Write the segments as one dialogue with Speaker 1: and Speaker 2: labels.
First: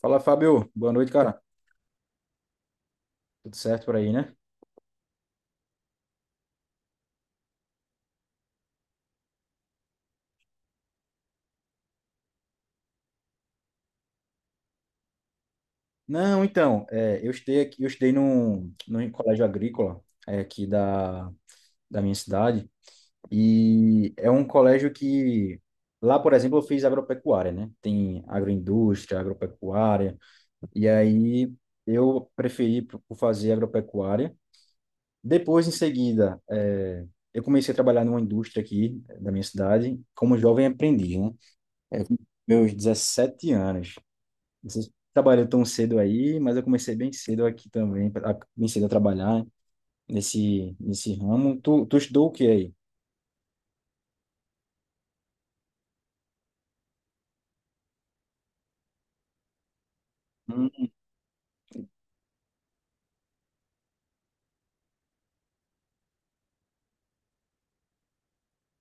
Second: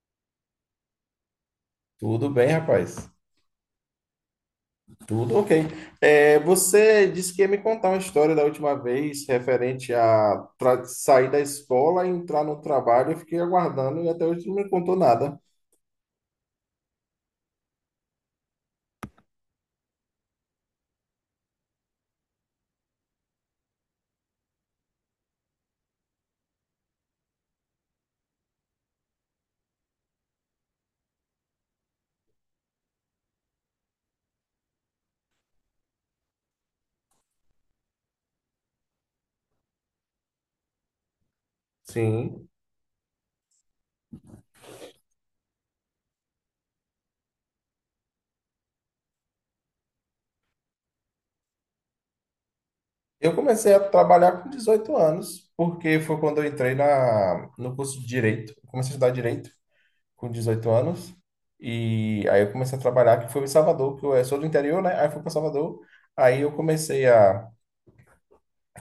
Speaker 1: Fala, Fábio. Boa noite, cara.
Speaker 2: Tudo bem, rapaz.
Speaker 1: Tudo certo por aí, né?
Speaker 2: Tudo ok. É, você disse que ia me contar uma história da última vez referente a sair da escola e entrar no trabalho. Eu fiquei aguardando e até hoje não me contou nada.
Speaker 1: Não, então, é, eu estudei aqui, eu estudei num colégio agrícola aqui da minha cidade e é um colégio que lá, por exemplo, eu fiz agropecuária, né? Tem agroindústria, agropecuária e aí eu preferi por fazer agropecuária. Depois, em seguida, eu comecei a trabalhar numa indústria aqui da minha cidade como jovem aprendiz, né?
Speaker 2: Sim.
Speaker 1: Meus 17 anos. Você trabalhou tão cedo aí, mas eu comecei bem cedo aqui também, bem cedo a trabalhar nesse ramo. Tu estudou o que aí?
Speaker 2: Eu comecei a trabalhar com 18 anos, porque foi quando eu entrei no curso de Direito. Eu comecei a estudar Direito com 18
Speaker 1: Hum.
Speaker 2: anos. E aí eu comecei a trabalhar, que foi em Salvador, que eu sou do interior, né? Aí fui para Salvador. Aí eu comecei a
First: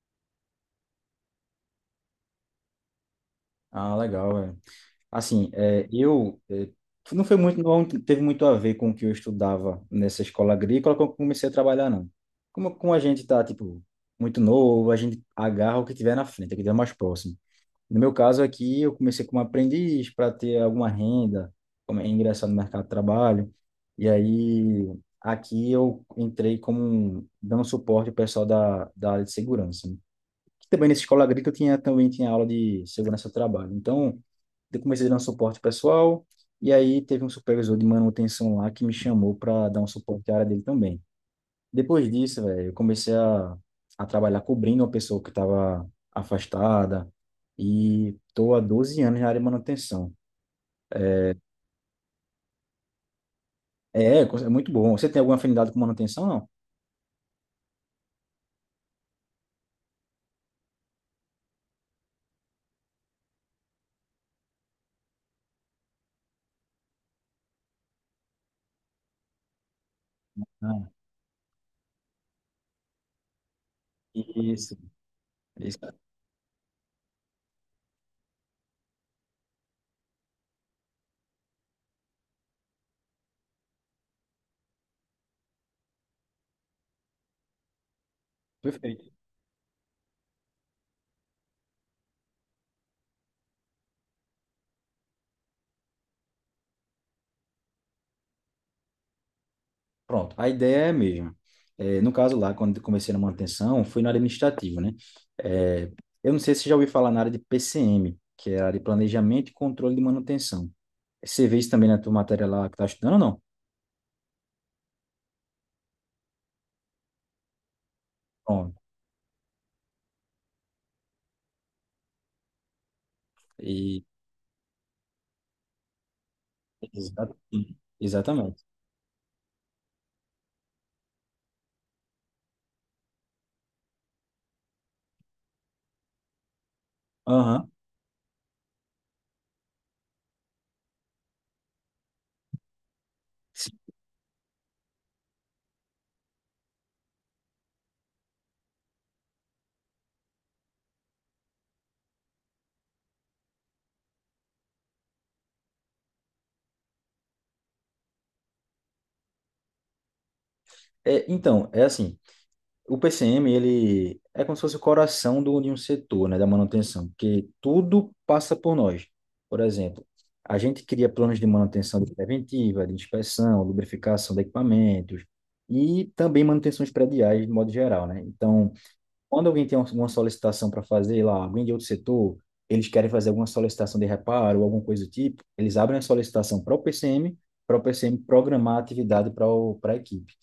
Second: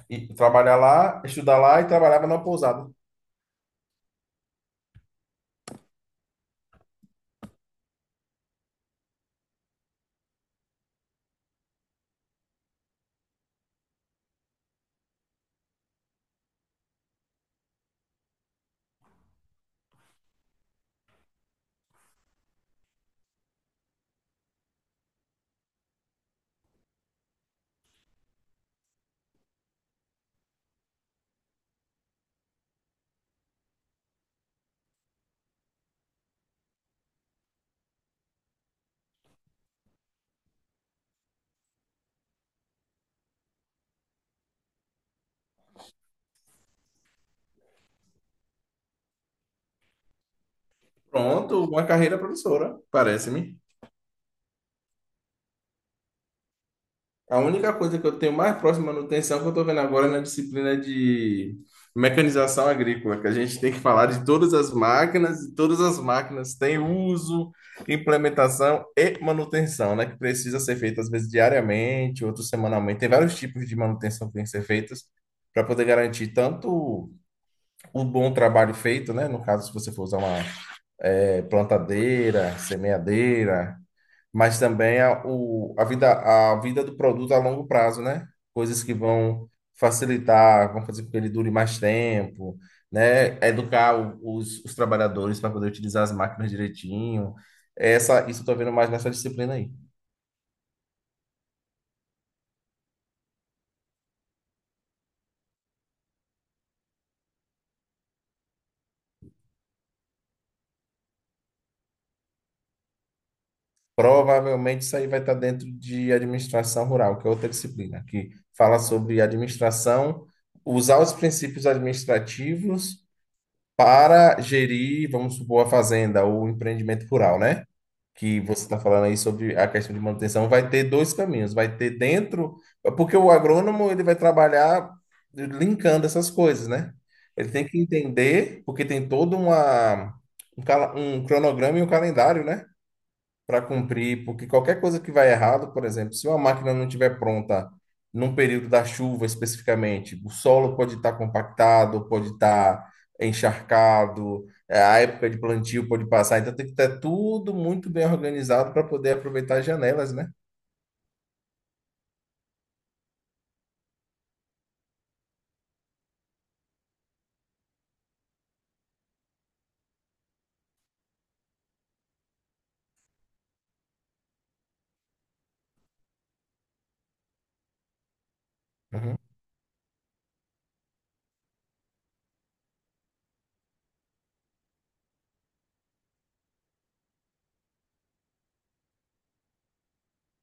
Speaker 2: e trabalhar lá, estudar lá e trabalhava numa pousada.
Speaker 1: Ah, legal, velho. Assim, é, eu é, não foi muito, não teve muito a ver com o que eu estudava nessa escola agrícola quando eu comecei a trabalhar, não. Como a gente tá, tipo, muito novo, a gente agarra o que tiver na frente, o que tiver mais próximo. No meu caso aqui, eu comecei como aprendiz para ter alguma renda, como é ingressar no mercado de trabalho. E aí, aqui eu entrei dando suporte ao pessoal da área de segurança, né? Que também nessa escola agrícola tinha também tinha aula de segurança do trabalho. Então, eu comecei dando suporte pessoal. E aí teve um supervisor de manutenção lá que me chamou para dar um suporte à área dele também. Depois disso, velho, eu comecei a trabalhar cobrindo uma pessoa que estava afastada e tô há 12 anos na área de manutenção.
Speaker 2: Pronto, uma carreira professora parece-me.
Speaker 1: É, é muito bom. Você tem alguma afinidade com manutenção, não?
Speaker 2: A única coisa que eu tenho mais próxima à manutenção que eu estou vendo agora é na disciplina de mecanização agrícola, que a gente tem que falar de todas as máquinas, e todas as máquinas têm uso, implementação e manutenção, né? Que precisa ser
Speaker 1: Ah,
Speaker 2: feita às vezes diariamente, outros semanalmente. Tem vários tipos de manutenção que tem que ser
Speaker 1: isso,
Speaker 2: feitas para
Speaker 1: isso.
Speaker 2: poder garantir tanto o bom trabalho feito, né? No caso, se você for usar uma plantadeira, semeadeira, mas também a vida do produto a longo prazo, né? Coisas que
Speaker 1: Perfeito.
Speaker 2: vão facilitar, vão fazer com que ele dure mais tempo, né? Educar os trabalhadores para poder utilizar as máquinas direitinho. Isso eu estou vendo mais nessa disciplina aí.
Speaker 1: Pronto, a ideia é a mesma. É, no caso lá, quando eu comecei na manutenção, fui na área administrativa, né? É, eu não sei se você já ouviu falar na área de PCM, que é a área de Planejamento e Controle de Manutenção. Você vê isso também na tua matéria lá que tá estudando ou não?
Speaker 2: Provavelmente isso aí vai estar dentro de administração rural, que é outra disciplina, que fala
Speaker 1: Pronto.
Speaker 2: sobre administração, usar os princípios administrativos
Speaker 1: E
Speaker 2: para gerir, vamos supor, a fazenda ou o empreendimento
Speaker 1: Exa-
Speaker 2: rural, né? Que
Speaker 1: exatamente.
Speaker 2: você está falando aí sobre a questão de manutenção, vai ter dois caminhos. Vai ter dentro, porque o agrônomo ele vai trabalhar linkando essas coisas, né? Ele tem
Speaker 1: Aham.
Speaker 2: que entender, porque tem todo uma, um, cala- um cronograma e um calendário, né? Para cumprir, porque qualquer coisa que vai errado, por exemplo, se uma máquina não estiver pronta num período da chuva especificamente, o solo pode estar compactado, pode estar encharcado, a época de plantio pode passar, então tem que ter tudo muito bem organizado para poder aproveitar as janelas, né?
Speaker 1: É, então, é assim, o PCM, ele é como se fosse o coração do, de um setor, né, da manutenção, porque tudo passa por nós. Por exemplo, a gente cria planos de manutenção preventiva, de inspeção, lubrificação de equipamentos e também manutenções prediais, de modo geral, né? Então,
Speaker 2: Uhum.
Speaker 1: quando alguém tem alguma solicitação para fazer lá, alguém de outro setor, eles querem fazer alguma solicitação de reparo ou alguma coisa do tipo, eles abrem a solicitação para o PCM, para o PCM programar a atividade para a equipe.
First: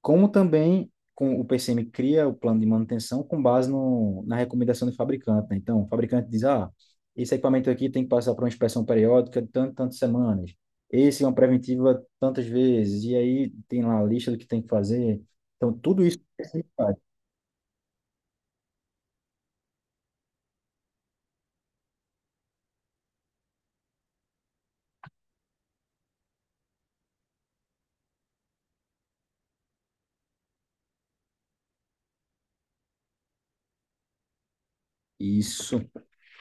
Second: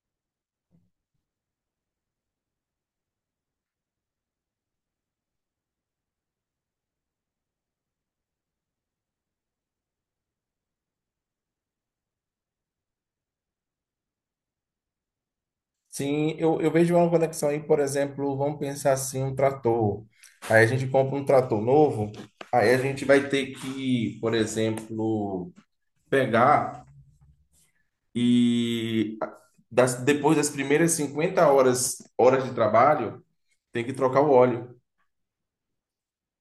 Speaker 1: Como também com, o PCM cria o plano de manutenção com base no, na recomendação do fabricante, né? Então, o fabricante diz, ah, esse equipamento aqui tem que passar por uma inspeção periódica de tanto, tantas semanas. Esse é uma preventiva tantas vezes. E aí tem lá a lista do que tem que fazer. Então, tudo isso o
Speaker 2: Sim,
Speaker 1: PCM
Speaker 2: eu vejo
Speaker 1: faz.
Speaker 2: uma conexão aí, por exemplo, vamos pensar assim, um trator. Aí a gente compra um trator novo, aí a gente vai ter que, por exemplo, pegar E depois das primeiras 50 horas, horas de trabalho, tem que trocar o óleo.
Speaker 1: Isso,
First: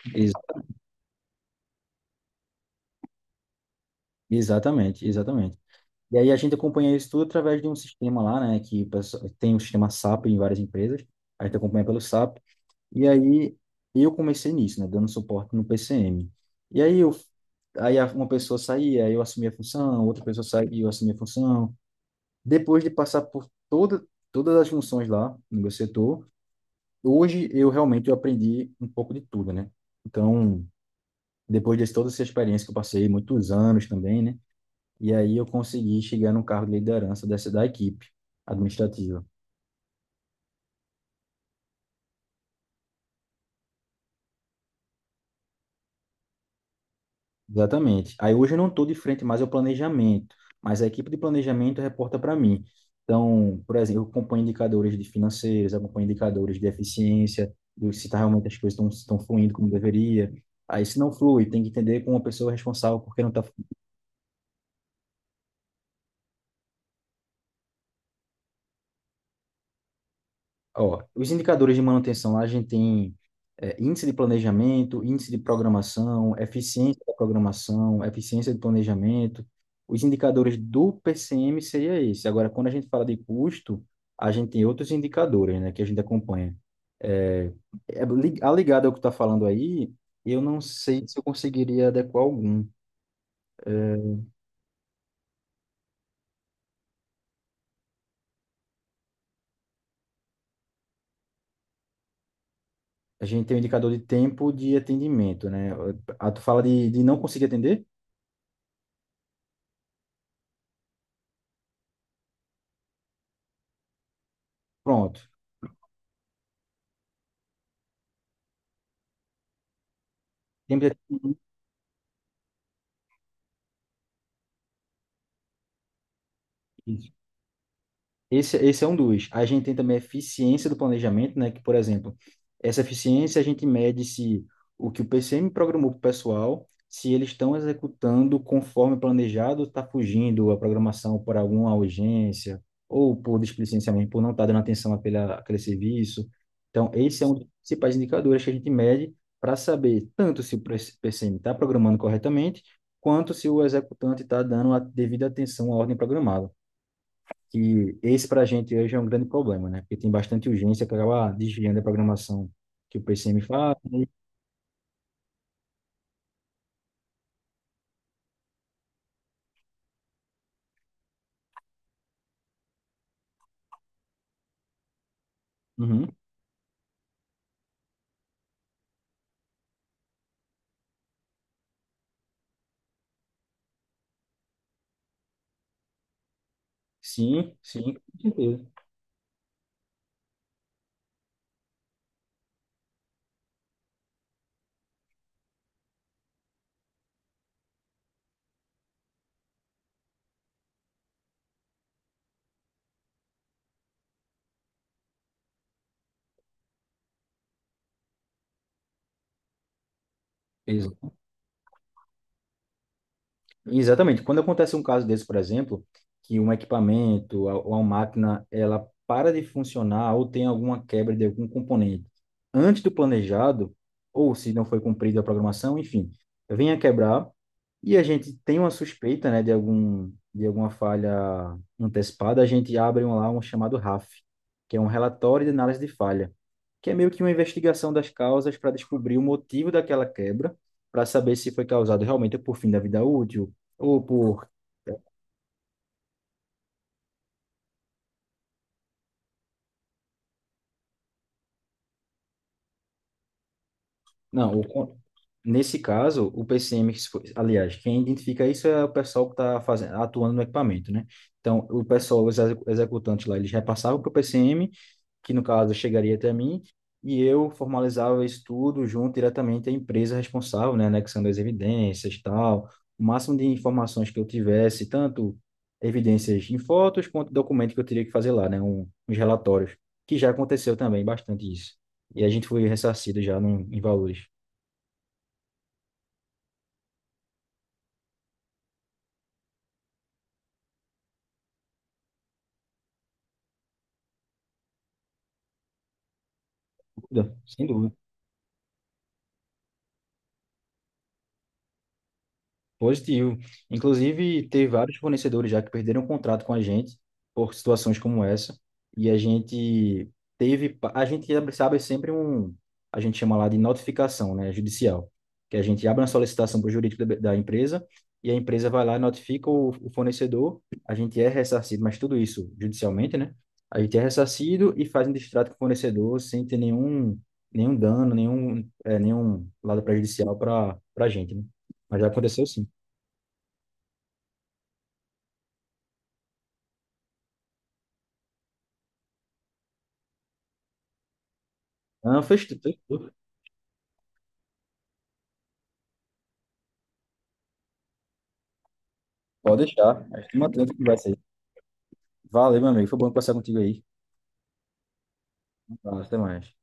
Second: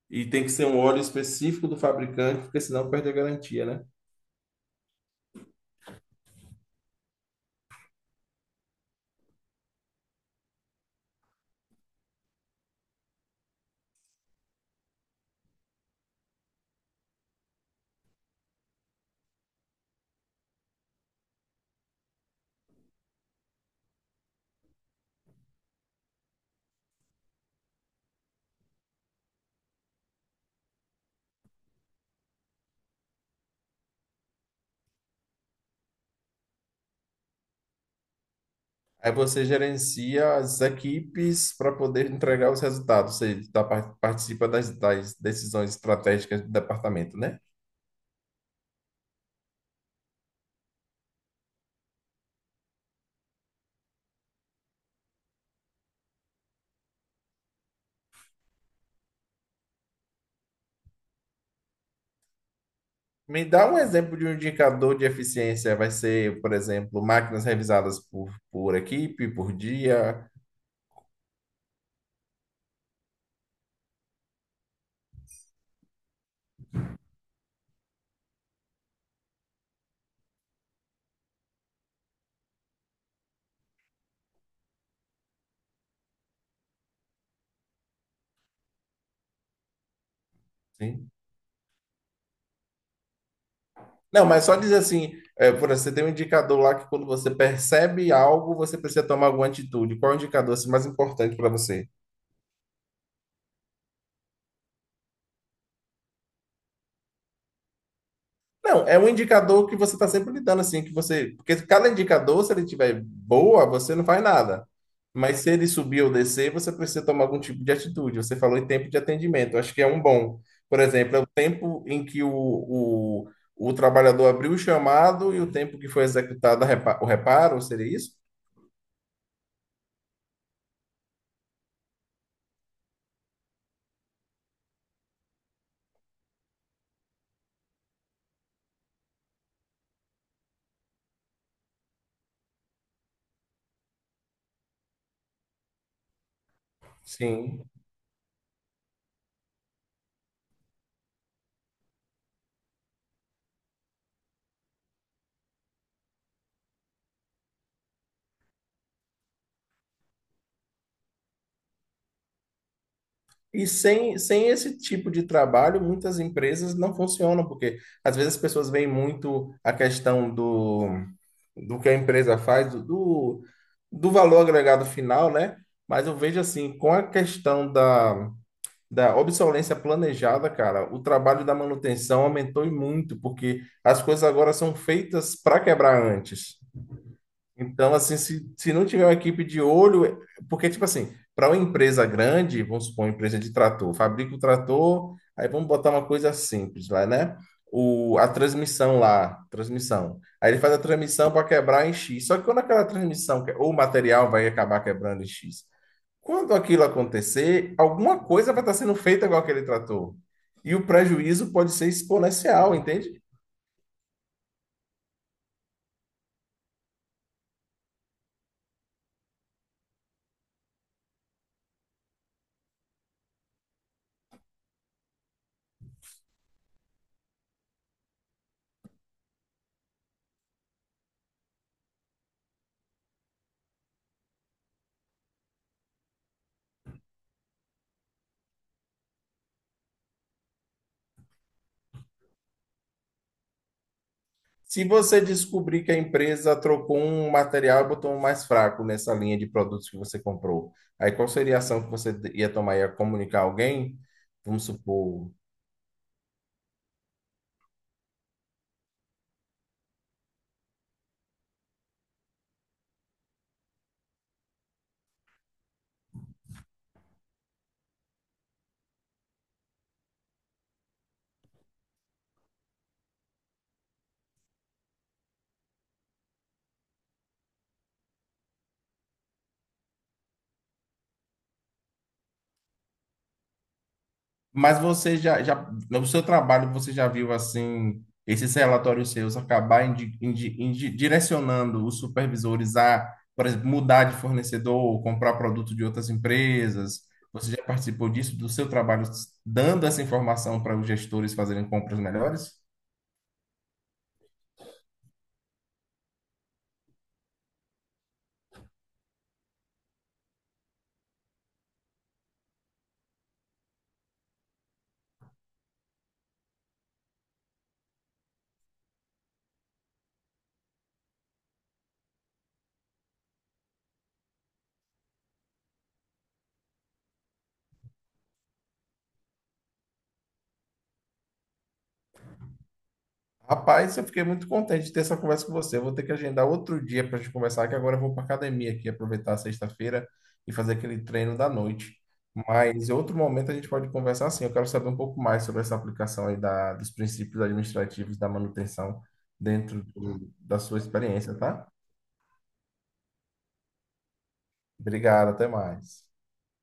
Speaker 2: E tem que ser um óleo específico do fabricante, porque senão perde a garantia, né?
Speaker 1: exatamente, exatamente. E aí a gente acompanha isso tudo através de um sistema lá, né, que tem um sistema SAP em várias empresas, a gente acompanha pelo SAP, e aí eu comecei nisso, né, dando suporte no PCM. E aí eu, aí a- uma pessoa saía, eu assumia a função, outra pessoa saía, e eu assumia a função. Depois de passar por todas as funções lá no meu setor, hoje eu realmente eu aprendi um pouco de tudo, né? Então, depois de toda essa experiência que eu passei, muitos anos também, né? E aí eu consegui chegar no cargo de liderança dessa da equipe
Speaker 2: Aí
Speaker 1: administrativa.
Speaker 2: você gerencia as equipes para poder entregar os resultados, você participa das decisões estratégicas do departamento, né?
Speaker 1: Exatamente. Aí hoje eu não estou de frente mais ao planejamento, mas a equipe de planejamento reporta para mim. Então, por exemplo, eu acompanho indicadores de financeiros, acompanho indicadores de eficiência, do se tá realmente as coisas estão fluindo como deveria. Aí se não flui, tem que entender com a pessoa responsável porque não está.
Speaker 2: Me dá um exemplo de um indicador de eficiência. Vai ser, por exemplo, máquinas revisadas por equipe, por dia.
Speaker 1: Ó, os indicadores de manutenção, lá a gente tem índice de planejamento, índice de programação, eficiência da programação, eficiência de planejamento. Os indicadores do PCM seria esse. Agora, quando a gente fala de custo, a gente tem outros indicadores, né, que a gente acompanha. É, a ligada ao que está falando aí, eu não sei se eu conseguiria adequar algum. É,
Speaker 2: Não, mas só dizer assim, é, por exemplo, você tem um indicador lá que quando você percebe algo, você precisa tomar alguma atitude. Qual é o indicador assim, mais importante para você?
Speaker 1: a gente tem o indicador de tempo de atendimento, né? Ah, tu fala de não conseguir atender?
Speaker 2: Não, é um indicador que você está sempre lidando assim, que você, porque cada indicador, se ele tiver boa, você não faz nada.
Speaker 1: Pronto.
Speaker 2: Mas se ele subir ou descer, você precisa tomar algum tipo de atitude. Você falou em tempo de atendimento, eu acho que é um bom. Por
Speaker 1: Tempo de
Speaker 2: exemplo, é o
Speaker 1: atendimento.
Speaker 2: tempo em que o trabalhador abriu o chamado e o tempo que foi executado o reparo, seria isso?
Speaker 1: Esse é um dos. A gente tem também a eficiência do planejamento, né? Que, por exemplo, essa eficiência a gente mede se o que o PCM programou para o pessoal, se eles estão executando conforme planejado, está fugindo a programação por alguma urgência, ou por displicência mesmo, por não estar dando atenção àquele serviço. Então, esse é um dos
Speaker 2: Sim.
Speaker 1: principais indicadores que a gente mede para saber tanto se o PCM está programando corretamente, quanto se o executante está dando a devida atenção à ordem programada, que esse para a gente hoje é um grande problema, né? Porque tem bastante urgência que acaba desviando a programação que o PCM
Speaker 2: E
Speaker 1: faz.
Speaker 2: sem esse tipo de trabalho, muitas empresas não funcionam, porque às vezes as pessoas veem muito a questão do que a empresa faz, do valor agregado final, né? Mas
Speaker 1: Uhum.
Speaker 2: eu vejo assim, com a questão da obsolescência planejada, cara, o trabalho da manutenção aumentou e muito, porque as coisas agora são feitas para quebrar antes.
Speaker 1: Sim, sim,
Speaker 2: Então, assim,
Speaker 1: com certeza.
Speaker 2: se não tiver uma equipe de olho, é, porque, tipo assim, para uma empresa grande, vamos supor, uma empresa de trator, fabrica o trator, aí vamos botar uma coisa simples lá, né? A transmissão lá, transmissão. Aí ele faz a transmissão para quebrar em X. Só que quando aquela transmissão, ou o material vai acabar quebrando em X. Quando aquilo acontecer, alguma coisa vai estar sendo feita com aquele trator. E o prejuízo pode ser exponencial, entende?
Speaker 1: Exatamente. Quando acontece um caso desse, por exemplo, que um equipamento ou uma máquina ela para de funcionar ou tem alguma quebra de algum componente antes do planejado, ou se não foi cumprida a programação, enfim, vem a quebrar e a gente tem uma suspeita, né, de algum de alguma falha antecipada, a gente abre um, lá um chamado RAF, que é um relatório de análise de falha, que é meio que uma investigação das causas para descobrir o motivo daquela quebra, para saber se foi causado realmente por fim da vida útil ou por.
Speaker 2: Se você descobrir que a empresa trocou um material e botou um mais fraco nessa linha de produtos que você comprou, aí qual seria a ação que você ia tomar? Ia comunicar alguém?
Speaker 1: Não,
Speaker 2: Vamos
Speaker 1: o con-
Speaker 2: supor.
Speaker 1: nesse caso, o PCM, que se foi- aliás, quem identifica isso é o pessoal que está fazendo, atuando no equipamento, né? Então, o pessoal, executantes lá, eles repassavam para o PCM, que no caso chegaria até mim, e eu formalizava isso tudo junto diretamente à empresa responsável, né, anexando as evidências, tal, o máximo de informações que eu tivesse, tanto evidências em fotos quanto documento que eu teria que fazer lá, né, uns relatórios, que já aconteceu também bastante isso. E a gente foi ressarcido já em valores.
Speaker 2: Mas você já no seu trabalho, você já viu assim, esses relatórios seus acabar direcionando os supervisores a, por exemplo, mudar de fornecedor, comprar produto de outras empresas?
Speaker 1: Sem dúvida.
Speaker 2: Você já
Speaker 1: Sem dúvida.
Speaker 2: participou disso, do seu trabalho, dando essa informação para os gestores fazerem compras melhores?
Speaker 1: Positivo. Inclusive, teve vários fornecedores já que perderam o contrato com a gente por situações como essa. E a gente a gente sabe sempre um, a gente chama lá de notificação, né, judicial, que a gente abre uma solicitação para o jurídico da empresa e a empresa vai lá e notifica o fornecedor. A gente é ressarcido, mas tudo isso judicialmente, né? A gente é ressarcido e faz um distrato com o fornecedor sem ter nenhum, nenhum dano, nenhum lado prejudicial para a gente, né? Mas já aconteceu sim.
Speaker 2: Rapaz, eu fiquei muito contente de ter essa conversa com você. Eu vou ter que agendar outro dia para a gente conversar, que agora eu vou para academia aqui, aproveitar a sexta-feira e fazer aquele treino da noite.
Speaker 1: Não, fez tudo, fez
Speaker 2: Mas em
Speaker 1: tudo.
Speaker 2: outro momento a gente pode conversar assim. Eu quero saber um pouco mais sobre essa aplicação aí dos princípios administrativos da manutenção
Speaker 1: Pode
Speaker 2: dentro
Speaker 1: deixar. A gente
Speaker 2: da
Speaker 1: mantém outra
Speaker 2: sua
Speaker 1: conversa aí.
Speaker 2: experiência, tá?
Speaker 1: Valeu, meu amigo. Foi bom conversar contigo aí.
Speaker 2: Obrigado, até
Speaker 1: Valeu,
Speaker 2: mais.
Speaker 1: até mais.